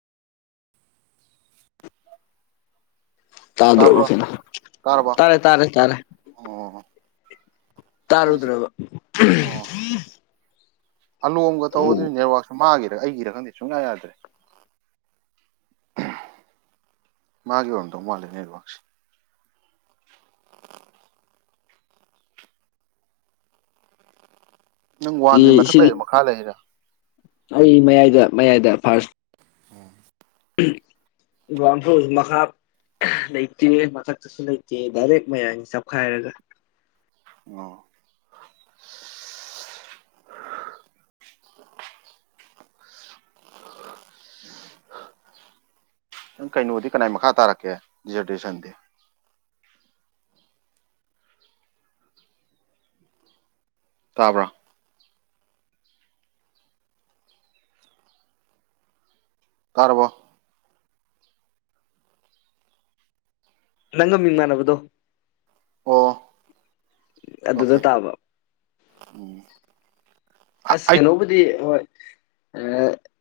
[unintelligible] ꯇꯥꯗ꯭ꯔꯕ ꯇꯔꯕ ꯀꯩꯅꯣ ꯇꯔꯕ ꯇꯥꯔꯦ ꯇꯥꯔꯦ ꯇꯥꯔꯦ ꯑꯣ ꯑꯩꯁꯦ ꯇꯥꯔꯨꯗ꯭ꯔꯕ ꯑꯣ ꯑꯂꯣꯝꯒ ꯇꯧꯕꯗꯨꯅ ꯅꯦꯠꯋꯥꯛꯁꯨ ꯃꯥꯒꯤꯔ ꯑꯩꯒꯤꯔꯥ ꯈꯪꯗꯦ ꯁꯨꯡꯌꯥ ꯌꯥꯗ꯭ꯔꯦ ꯃꯥꯒꯤ ꯑꯣꯏꯅꯗꯧ ꯃꯥꯜꯂꯦ ꯅꯦꯠꯋꯥꯛꯁꯦ ꯑ ꯅꯪ ꯋꯥꯟꯗꯗꯤ ꯃꯊꯛ ꯁꯤꯒꯤ ꯂꯩꯔꯦꯥ ꯃꯈꯥ ꯂꯩꯔꯥ ꯑꯩ ꯃꯌꯥꯏꯗ ꯃꯌꯥꯏꯗ ꯐꯥꯔꯁ [unintelligible] ꯂꯩꯇꯦ ꯃꯊꯛꯇꯁꯨ ꯂꯩꯇꯦ ꯗꯥꯏꯔꯦꯛ ꯃꯌꯥꯡ ꯆꯞꯈꯥꯏꯔꯒ ꯑꯣ [unintelligible] [unintelligible] ꯅꯪ ꯀꯩꯅꯣꯗꯤ ꯀꯅꯥꯏ ꯃꯈꯥ ꯇꯥꯔꯛꯀꯦ ꯔꯤꯖꯔꯔꯕꯦꯁꯟꯗꯤ ꯇꯥꯕ꯭ꯔꯥ ꯇꯥꯔꯔꯕꯣ ꯅꯪꯒ ꯃꯤꯃꯥꯟꯅꯕꯗꯣ ꯑꯣ ꯑꯗꯨꯗ ꯑꯣꯀꯦ ꯇꯥꯕ ꯎꯝ ꯑꯁ ꯑꯩ ꯀꯩꯅꯣꯕꯨꯗꯤ ꯍꯣꯏ ꯑ